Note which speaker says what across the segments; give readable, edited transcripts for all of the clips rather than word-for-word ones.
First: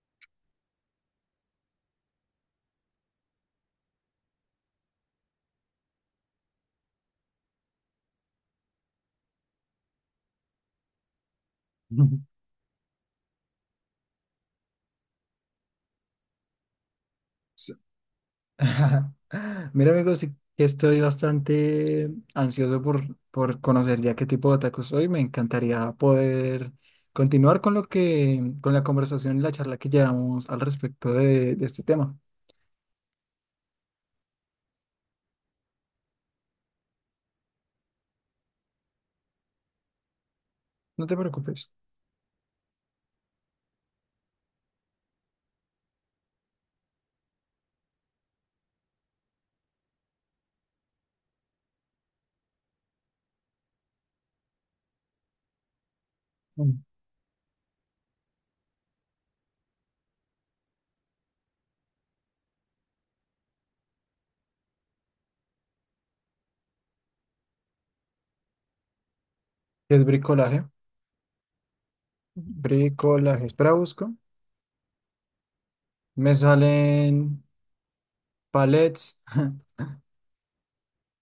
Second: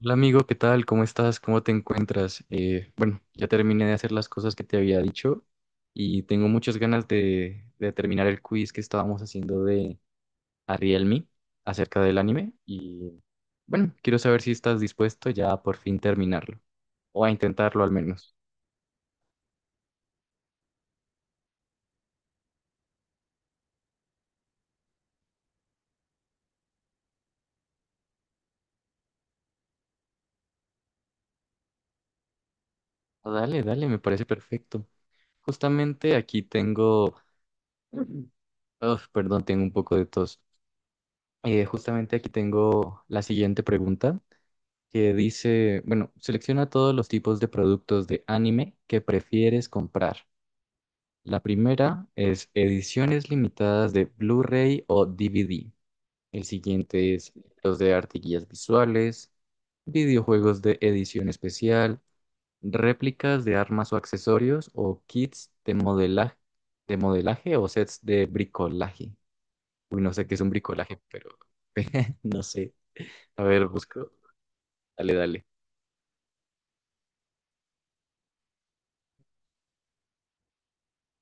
Speaker 1: Hola amigo, ¿qué tal? ¿Cómo estás? ¿Cómo te encuentras? Bueno, ya terminé de hacer las cosas que te había dicho y tengo muchas ganas de terminar el quiz que estábamos haciendo de Ariel Me acerca del
Speaker 2: Ujú.
Speaker 1: anime y bueno, quiero saber si estás dispuesto ya a por fin terminarlo o a
Speaker 2: S-
Speaker 1: intentarlo al menos.
Speaker 2: Mira, amigos, sí que estoy bastante ansioso por conocer ya qué tipo de tacos soy. Me encantaría poder continuar con con la conversación y la charla que llevamos al respecto de este tema.
Speaker 1: Ah, dale, dale, me parece perfecto. Justamente aquí tengo. Uf, perdón, tengo un poco de tos.
Speaker 2: No te preocupes.
Speaker 1: Justamente aquí tengo la siguiente pregunta, que dice, bueno, selecciona todos los tipos de productos de anime que prefieres comprar. La primera es ediciones limitadas de Blu-ray o DVD. El
Speaker 2: Mm.
Speaker 1: siguiente es los de arte y guías visuales, videojuegos de edición especial, réplicas de armas o accesorios o kits de modelaje o sets de bricolaje. Uy,
Speaker 2: Es
Speaker 1: no sé qué es un
Speaker 2: bricolaje.
Speaker 1: bricolaje, pero no sé. A
Speaker 2: Bricolaje.
Speaker 1: ver,
Speaker 2: Espera,
Speaker 1: busco.
Speaker 2: busco.
Speaker 1: Dale, dale.
Speaker 2: Me salen palets,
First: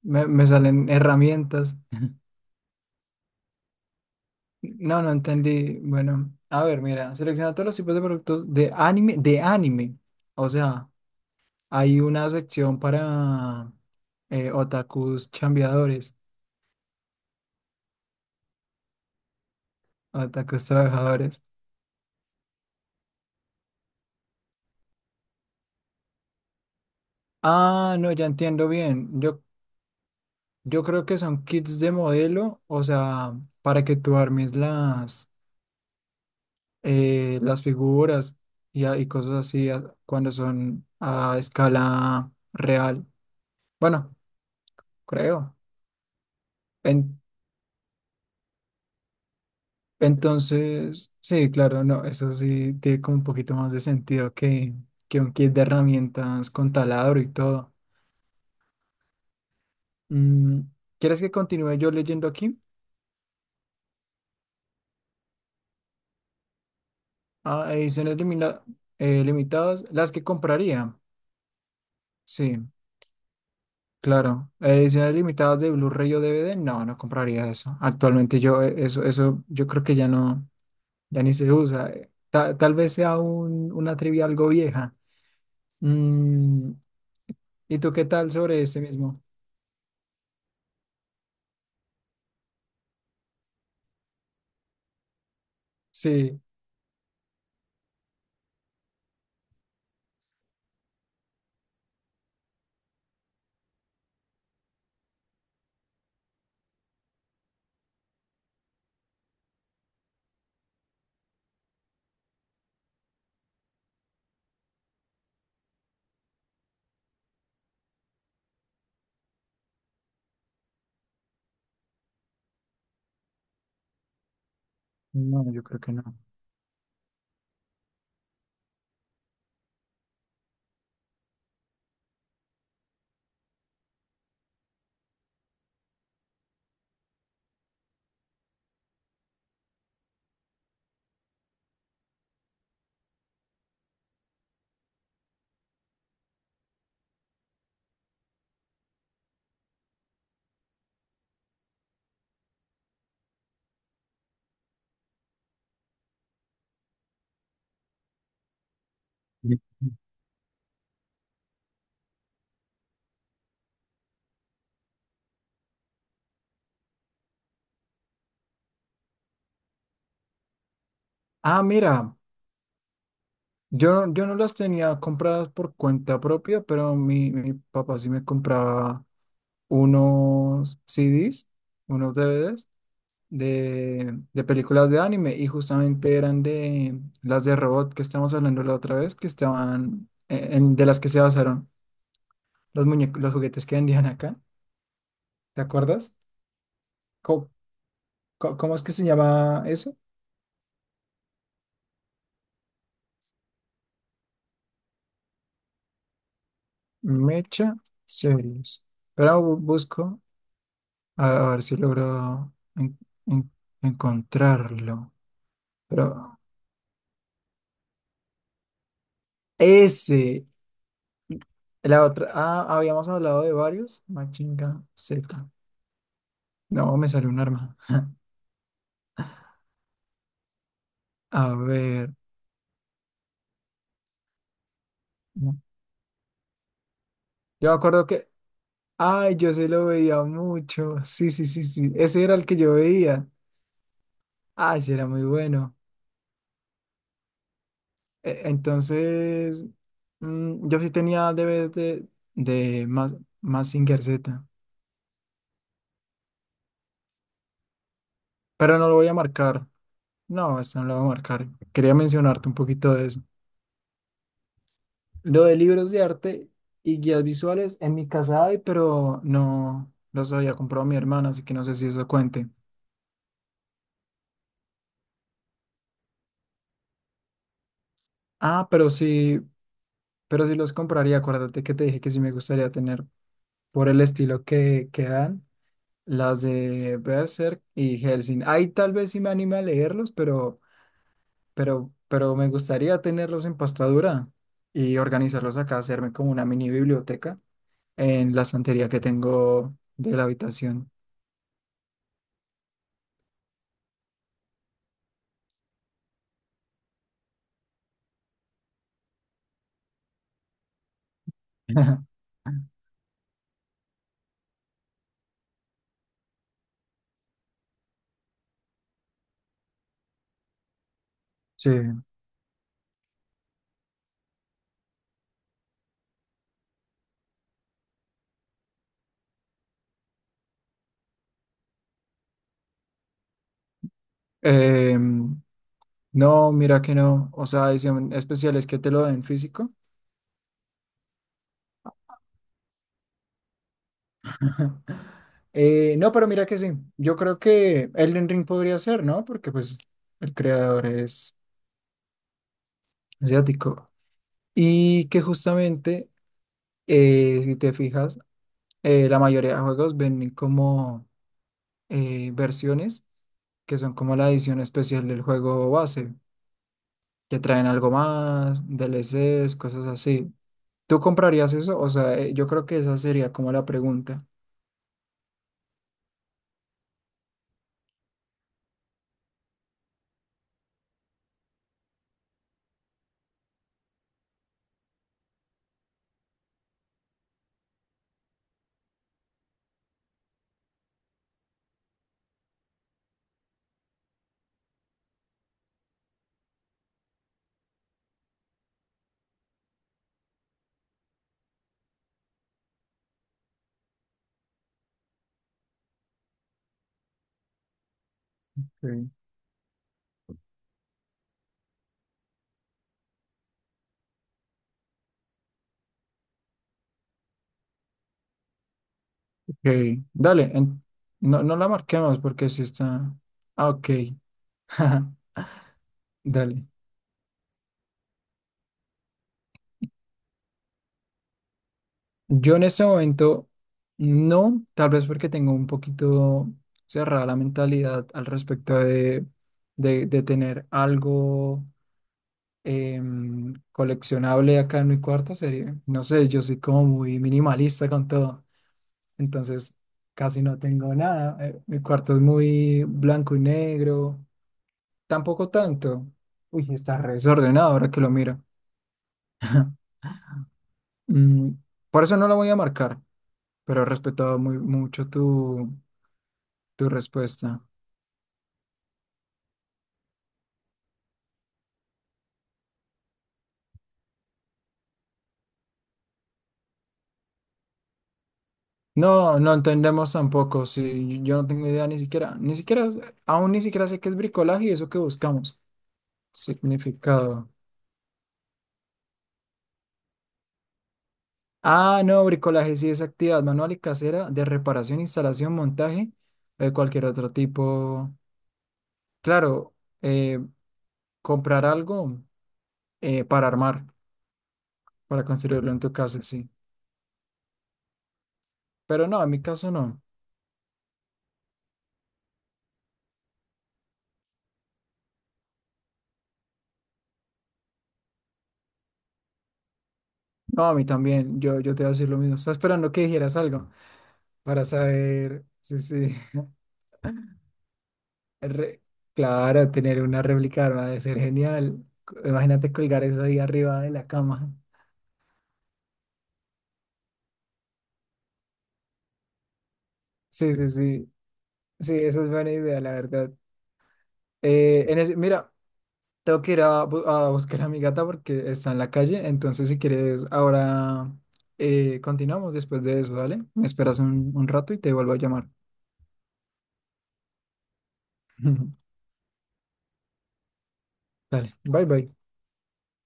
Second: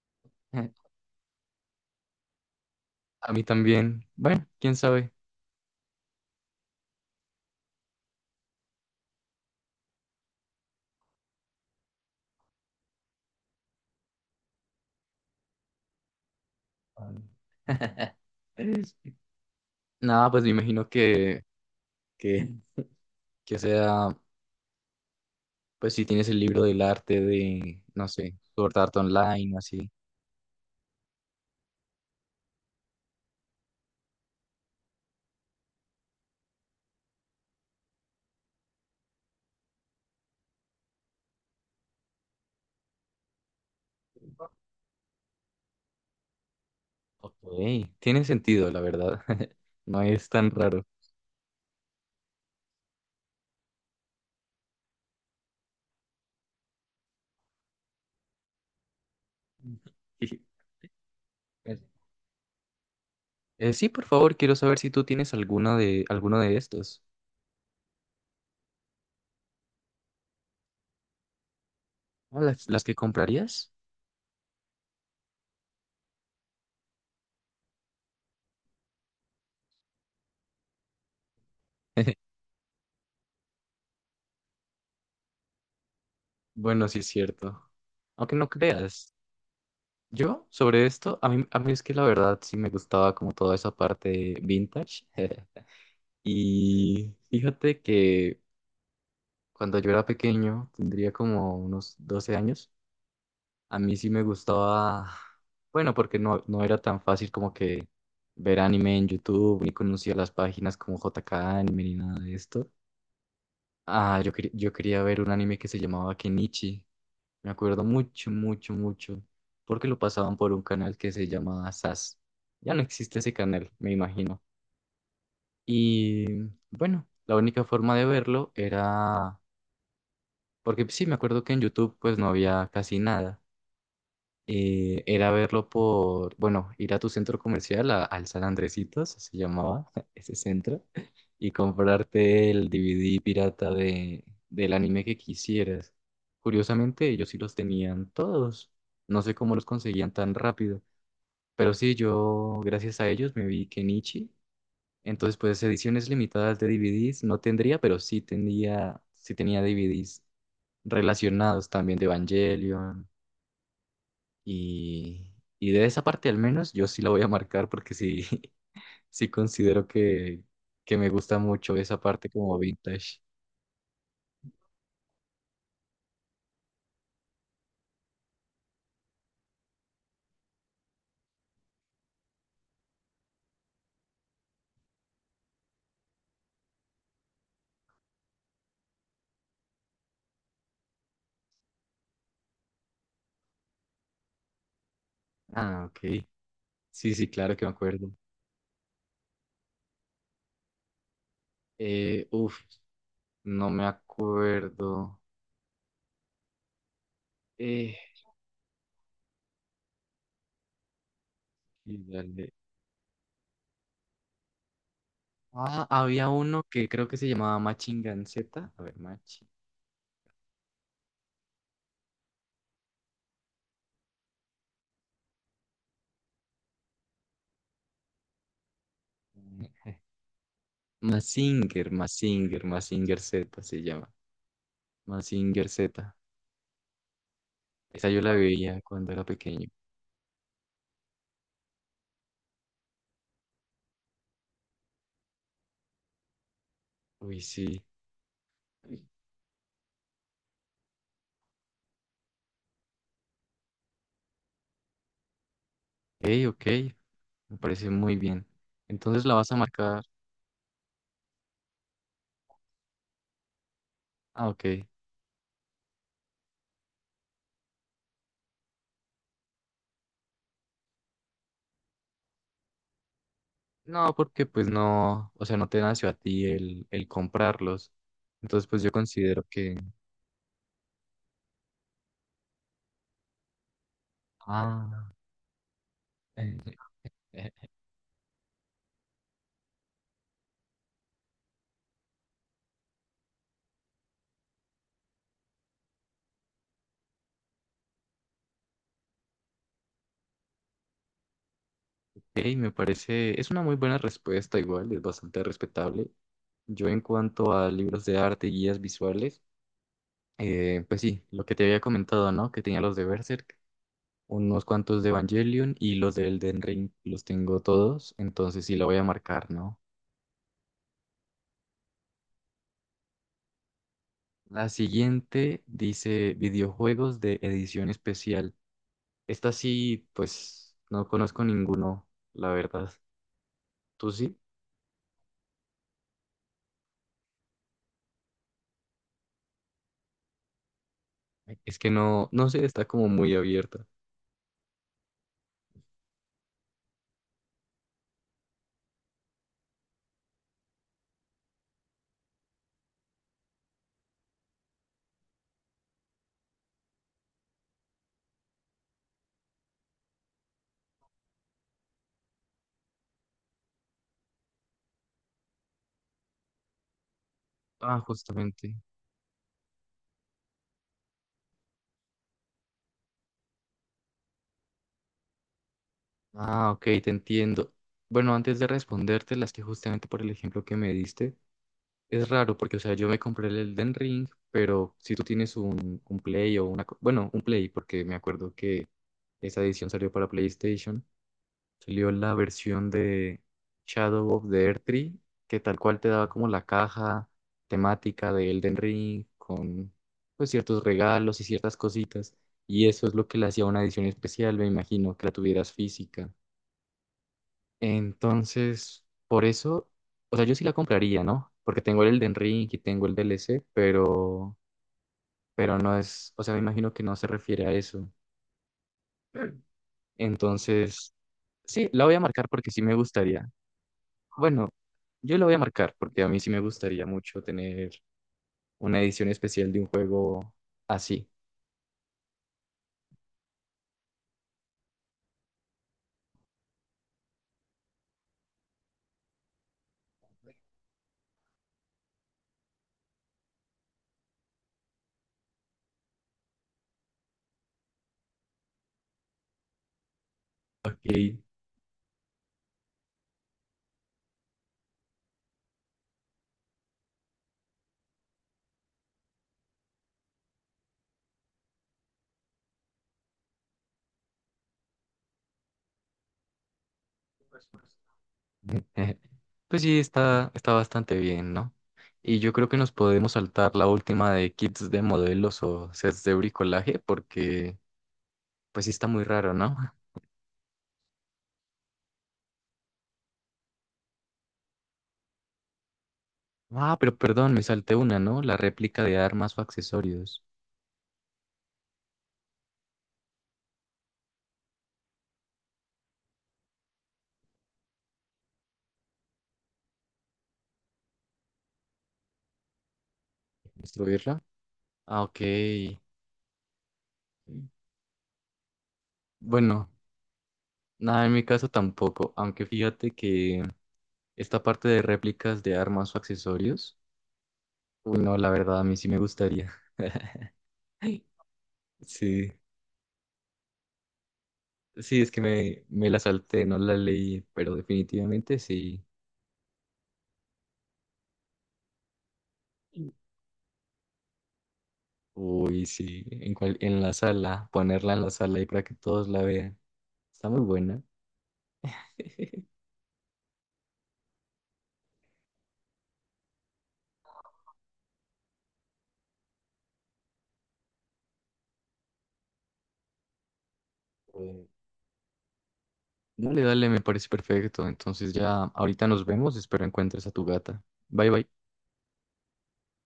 Speaker 2: me salen herramientas.
Speaker 1: A mí también. Bueno, quién
Speaker 2: No,
Speaker 1: sabe.
Speaker 2: entendí. Bueno, a ver, mira, selecciona todos los tipos de productos de anime, de anime. O sea, hay una sección para otakus chambeadores,
Speaker 1: Nada, pues me
Speaker 2: otakus
Speaker 1: imagino
Speaker 2: trabajadores.
Speaker 1: que, que sea, pues si tienes el libro del arte de,
Speaker 2: Ah,
Speaker 1: no
Speaker 2: no, ya
Speaker 1: sé,
Speaker 2: entiendo
Speaker 1: Sword Art
Speaker 2: bien.
Speaker 1: Online o así.
Speaker 2: Yo creo que son kits de modelo, o sea, para que tú armes las figuras y cosas cuando son a escala real. Bueno, creo.
Speaker 1: Ok, tiene sentido, la verdad. No es tan raro.
Speaker 2: Entonces, sí, claro, no, eso sí tiene como un poquito más de sentido que un kit de herramientas con taladro y todo.
Speaker 1: Sí.
Speaker 2: Mm, ¿quieres que continúe yo leyendo aquí?
Speaker 1: Sí, por favor, quiero saber si tú tienes alguna de, alguno de estos.
Speaker 2: Ah, limitadas, las que compraría.
Speaker 1: Ah,
Speaker 2: Sí,
Speaker 1: ¿las, las que comprarías?
Speaker 2: claro. Ediciones limitadas de Blu-ray o DVD, no, no compraría eso. Actualmente yo, eso, yo creo que ya no, ya ni se usa. Tal vez sea una trivia algo vieja. Mm,
Speaker 1: Bueno, sí es cierto.
Speaker 2: ¿y tú qué tal
Speaker 1: Aunque no
Speaker 2: sobre ese
Speaker 1: creas.
Speaker 2: mismo?
Speaker 1: Yo, sobre esto, a mí es que la verdad sí me gustaba como toda esa parte vintage.
Speaker 2: Sí.
Speaker 1: Y fíjate que cuando yo era pequeño, tendría como unos 12 años, a mí sí me gustaba, bueno, porque no, no era tan fácil como que ver anime en YouTube, ni conocía las páginas como J K Anime ni nada de esto. Ah, yo, yo quería ver un anime que se llamaba Kenichi. Me acuerdo mucho, mucho, mucho, porque lo pasaban por un canal que se llama SAS. Ya no existe ese canal, me imagino.
Speaker 2: No, yo creo que no.
Speaker 1: Y bueno, la única forma de verlo era. Porque sí, me acuerdo que en YouTube pues no había casi nada. Y era verlo por, bueno, ir a tu centro comercial, al San Andresitos, se llamaba ese centro, y comprarte el DVD pirata del anime que quisieras. Curiosamente, ellos sí los tenían todos. No sé cómo los conseguían tan rápido. Pero sí, yo, gracias a ellos, me vi Kenichi. Entonces, pues ediciones limitadas de DVDs no tendría, pero sí tenía DVDs relacionados también de Evangelion y, y de esa parte al menos yo sí la voy a marcar porque sí, sí considero que me gusta
Speaker 2: Ah,
Speaker 1: mucho esa
Speaker 2: mira,
Speaker 1: parte como vintage.
Speaker 2: yo no las tenía compradas por cuenta propia, pero mi papá sí me compraba unos CDs, unos DVDs de películas de anime y justamente eran de las de robot que estábamos hablando la otra vez, que estaban de las que se basaron los muñecos, los juguetes que vendían acá, ¿te
Speaker 1: Ah,
Speaker 2: acuerdas?
Speaker 1: ok. Sí, sí,
Speaker 2: ¿Cómo,
Speaker 1: claro que me acuerdo.
Speaker 2: cómo es que se llama eso?
Speaker 1: Eh, uf, no me acuerdo.
Speaker 2: Mecha
Speaker 1: Eh,
Speaker 2: Series. Pero busco. A ver si
Speaker 1: y dale.
Speaker 2: logro en- encontrarlo.
Speaker 1: Ah,
Speaker 2: Pero
Speaker 1: había uno que creo que se llamaba Machingan Z. A ver, Machi.
Speaker 2: ese, la otra. Ah, habíamos hablado de varios. Machinga Z. No, me salió un arma. A ver.
Speaker 1: Mazinger Z se llama.
Speaker 2: No.
Speaker 1: Mazinger Z.
Speaker 2: Yo me acuerdo
Speaker 1: Esa yo
Speaker 2: que.
Speaker 1: la veía cuando era
Speaker 2: Ay, yo se
Speaker 1: pequeño.
Speaker 2: lo veía mucho. Sí, sí, sí, sí. Ese era el que yo veía. Ay, sí, era muy bueno.
Speaker 1: Uy, sí.
Speaker 2: Entonces, mm, yo sí tenía DVDs de Mazinger Z.
Speaker 1: Ey, ok, me parece muy bien.
Speaker 2: Pero no lo voy a
Speaker 1: Entonces la vas a
Speaker 2: marcar.
Speaker 1: marcar.
Speaker 2: No, esta no la va a marcar. Quería mencionarte un poquito de eso.
Speaker 1: Ah, ok.
Speaker 2: Lo de libros de arte y guías visuales, en mi casa hay, pero no los había comprado mi hermana, así que no sé si eso cuente.
Speaker 1: No, porque pues no, o sea, no te nació a ti el comprarlos. Entonces,
Speaker 2: Ah,
Speaker 1: pues yo considero que.
Speaker 2: pero sí los compraría. Acuérdate que te dije que sí me gustaría tener por el estilo que
Speaker 1: Ah,
Speaker 2: dan las
Speaker 1: eh,
Speaker 2: de
Speaker 1: eh,
Speaker 2: Berserk y Hellsing. Ahí tal vez sí me anime a leerlos, pero me gustaría tenerlos en pastadura y organizarlos acá, hacerme como una mini biblioteca en la estantería que tengo de la habitación.
Speaker 1: ey, me parece. Es una muy buena respuesta, igual, es bastante respetable. Yo, en cuanto a libros de arte y guías visuales, pues sí, lo que te había comentado, ¿no? Que tenía los de Berserk. Unos cuantos de Evangelion y los de Elden Ring los tengo todos, entonces sí la voy a marcar, ¿no?
Speaker 2: Sí.
Speaker 1: La siguiente dice videojuegos de edición especial. Esta sí, pues no conozco ninguno, la verdad. ¿Tú sí?
Speaker 2: Em, no, mira que no. O sea, edición especial es que te lo den físico.
Speaker 1: Es que no, no sé, está como muy abierta.
Speaker 2: No, pero mira que sí. Yo creo que Elden Ring podría ser, ¿no? Porque pues el creador es asiático. Y que justamente, si te fijas, la mayoría de juegos ven como versiones que son como la edición especial del juego base, que traen algo
Speaker 1: Ah,
Speaker 2: más,
Speaker 1: justamente.
Speaker 2: DLCs, cosas así. ¿Tú comprarías eso? O sea, yo creo que esa sería como la pregunta.
Speaker 1: Ah, ok, te entiendo. Bueno, antes de responderte, las que justamente por el ejemplo que me diste, es raro porque, o sea, yo me compré el Elden Ring, pero si tú tienes un Play o una, bueno, un Play, porque me acuerdo que esa edición salió para PlayStation. Salió la versión de Shadow of the Earth Tree, que tal cual te daba como la caja temática de Elden Ring con, pues, ciertos regalos y ciertas cositas. Y eso es lo que le hacía una edición especial, me imagino, que la tuvieras física. Entonces,
Speaker 2: Ok.
Speaker 1: por eso, o sea, yo sí la compraría, ¿no? Porque tengo el Elden Ring y tengo el DLC, pero no es, o sea, me imagino que no se refiere a eso.
Speaker 2: Ok, dale,
Speaker 1: Entonces,
Speaker 2: no, no la
Speaker 1: sí, la voy
Speaker 2: marquemos
Speaker 1: a marcar
Speaker 2: porque si
Speaker 1: porque sí me
Speaker 2: está...
Speaker 1: gustaría.
Speaker 2: Ah, ok,
Speaker 1: Bueno, yo la voy a marcar porque a mí sí me
Speaker 2: dale.
Speaker 1: gustaría mucho tener una edición especial de un juego así.
Speaker 2: Yo en ese momento no, tal vez porque tengo un poquito cerrada la mentalidad al respecto de tener algo coleccionable acá en mi cuarto. Sería, no sé, yo soy como muy minimalista con todo, entonces casi no tengo
Speaker 1: Ok.
Speaker 2: nada. Mi cuarto es muy blanco y negro, tampoco tanto. Uy, está re desordenado ahora que lo miro. Mm, por eso no lo voy a marcar, pero he respetado muy mucho tu respuesta.
Speaker 1: Pues sí, está bastante bien, ¿no? Y yo creo que nos podemos saltar la última de kits de modelos o sets de bricolaje porque pues sí está muy
Speaker 2: No, no
Speaker 1: raro, ¿no?
Speaker 2: entendemos tampoco, si yo no tengo idea ni siquiera, ni siquiera, aún ni siquiera sé qué es bricolaje y eso que buscamos.
Speaker 1: Ah, pero
Speaker 2: Significado.
Speaker 1: perdón, me salté una, ¿no? La réplica de armas o accesorios.
Speaker 2: Ah, no, bricolaje sí es actividad manual y casera de reparación, instalación, montaje o de cualquier otro tipo. Claro, eh, comprar algo para armar,
Speaker 1: ¿Destruirla? Ah,
Speaker 2: para
Speaker 1: ok.
Speaker 2: construirlo en tu casa, sí. Pero no, en mi caso no.
Speaker 1: Bueno, nada, en mi caso tampoco, aunque fíjate que esta parte de réplicas de armas o accesorios, uy, no, la verdad, a mí sí me gustaría.
Speaker 2: No, a mí también, yo te voy a decir lo mismo.
Speaker 1: Sí,
Speaker 2: Estaba esperando que dijeras algo para
Speaker 1: sí, es que
Speaker 2: saber. Sí,
Speaker 1: me
Speaker 2: sí.
Speaker 1: la salté, no la leí, pero definitivamente
Speaker 2: Re-
Speaker 1: sí.
Speaker 2: Claro, tener una réplica va a ser genial. Imagínate colgar eso ahí arriba de la cama.
Speaker 1: Uy, sí, en, en la sala, ponerla en la sala ahí para que todos la vean. Está
Speaker 2: Sí,
Speaker 1: muy
Speaker 2: sí,
Speaker 1: buena.
Speaker 2: sí. Sí, esa es buena idea, la verdad. Mira, tengo que ir a buscar a mi gata porque está en la calle. Entonces, si quieres, ahora continuamos después de eso, ¿vale? Me esperas un rato y te vuelvo a llamar.
Speaker 1: Dale, dale, me parece perfecto. Entonces ya ahorita nos vemos. Espero encuentres a tu gata. Bye, bye.
Speaker 2: Dale, bye bye.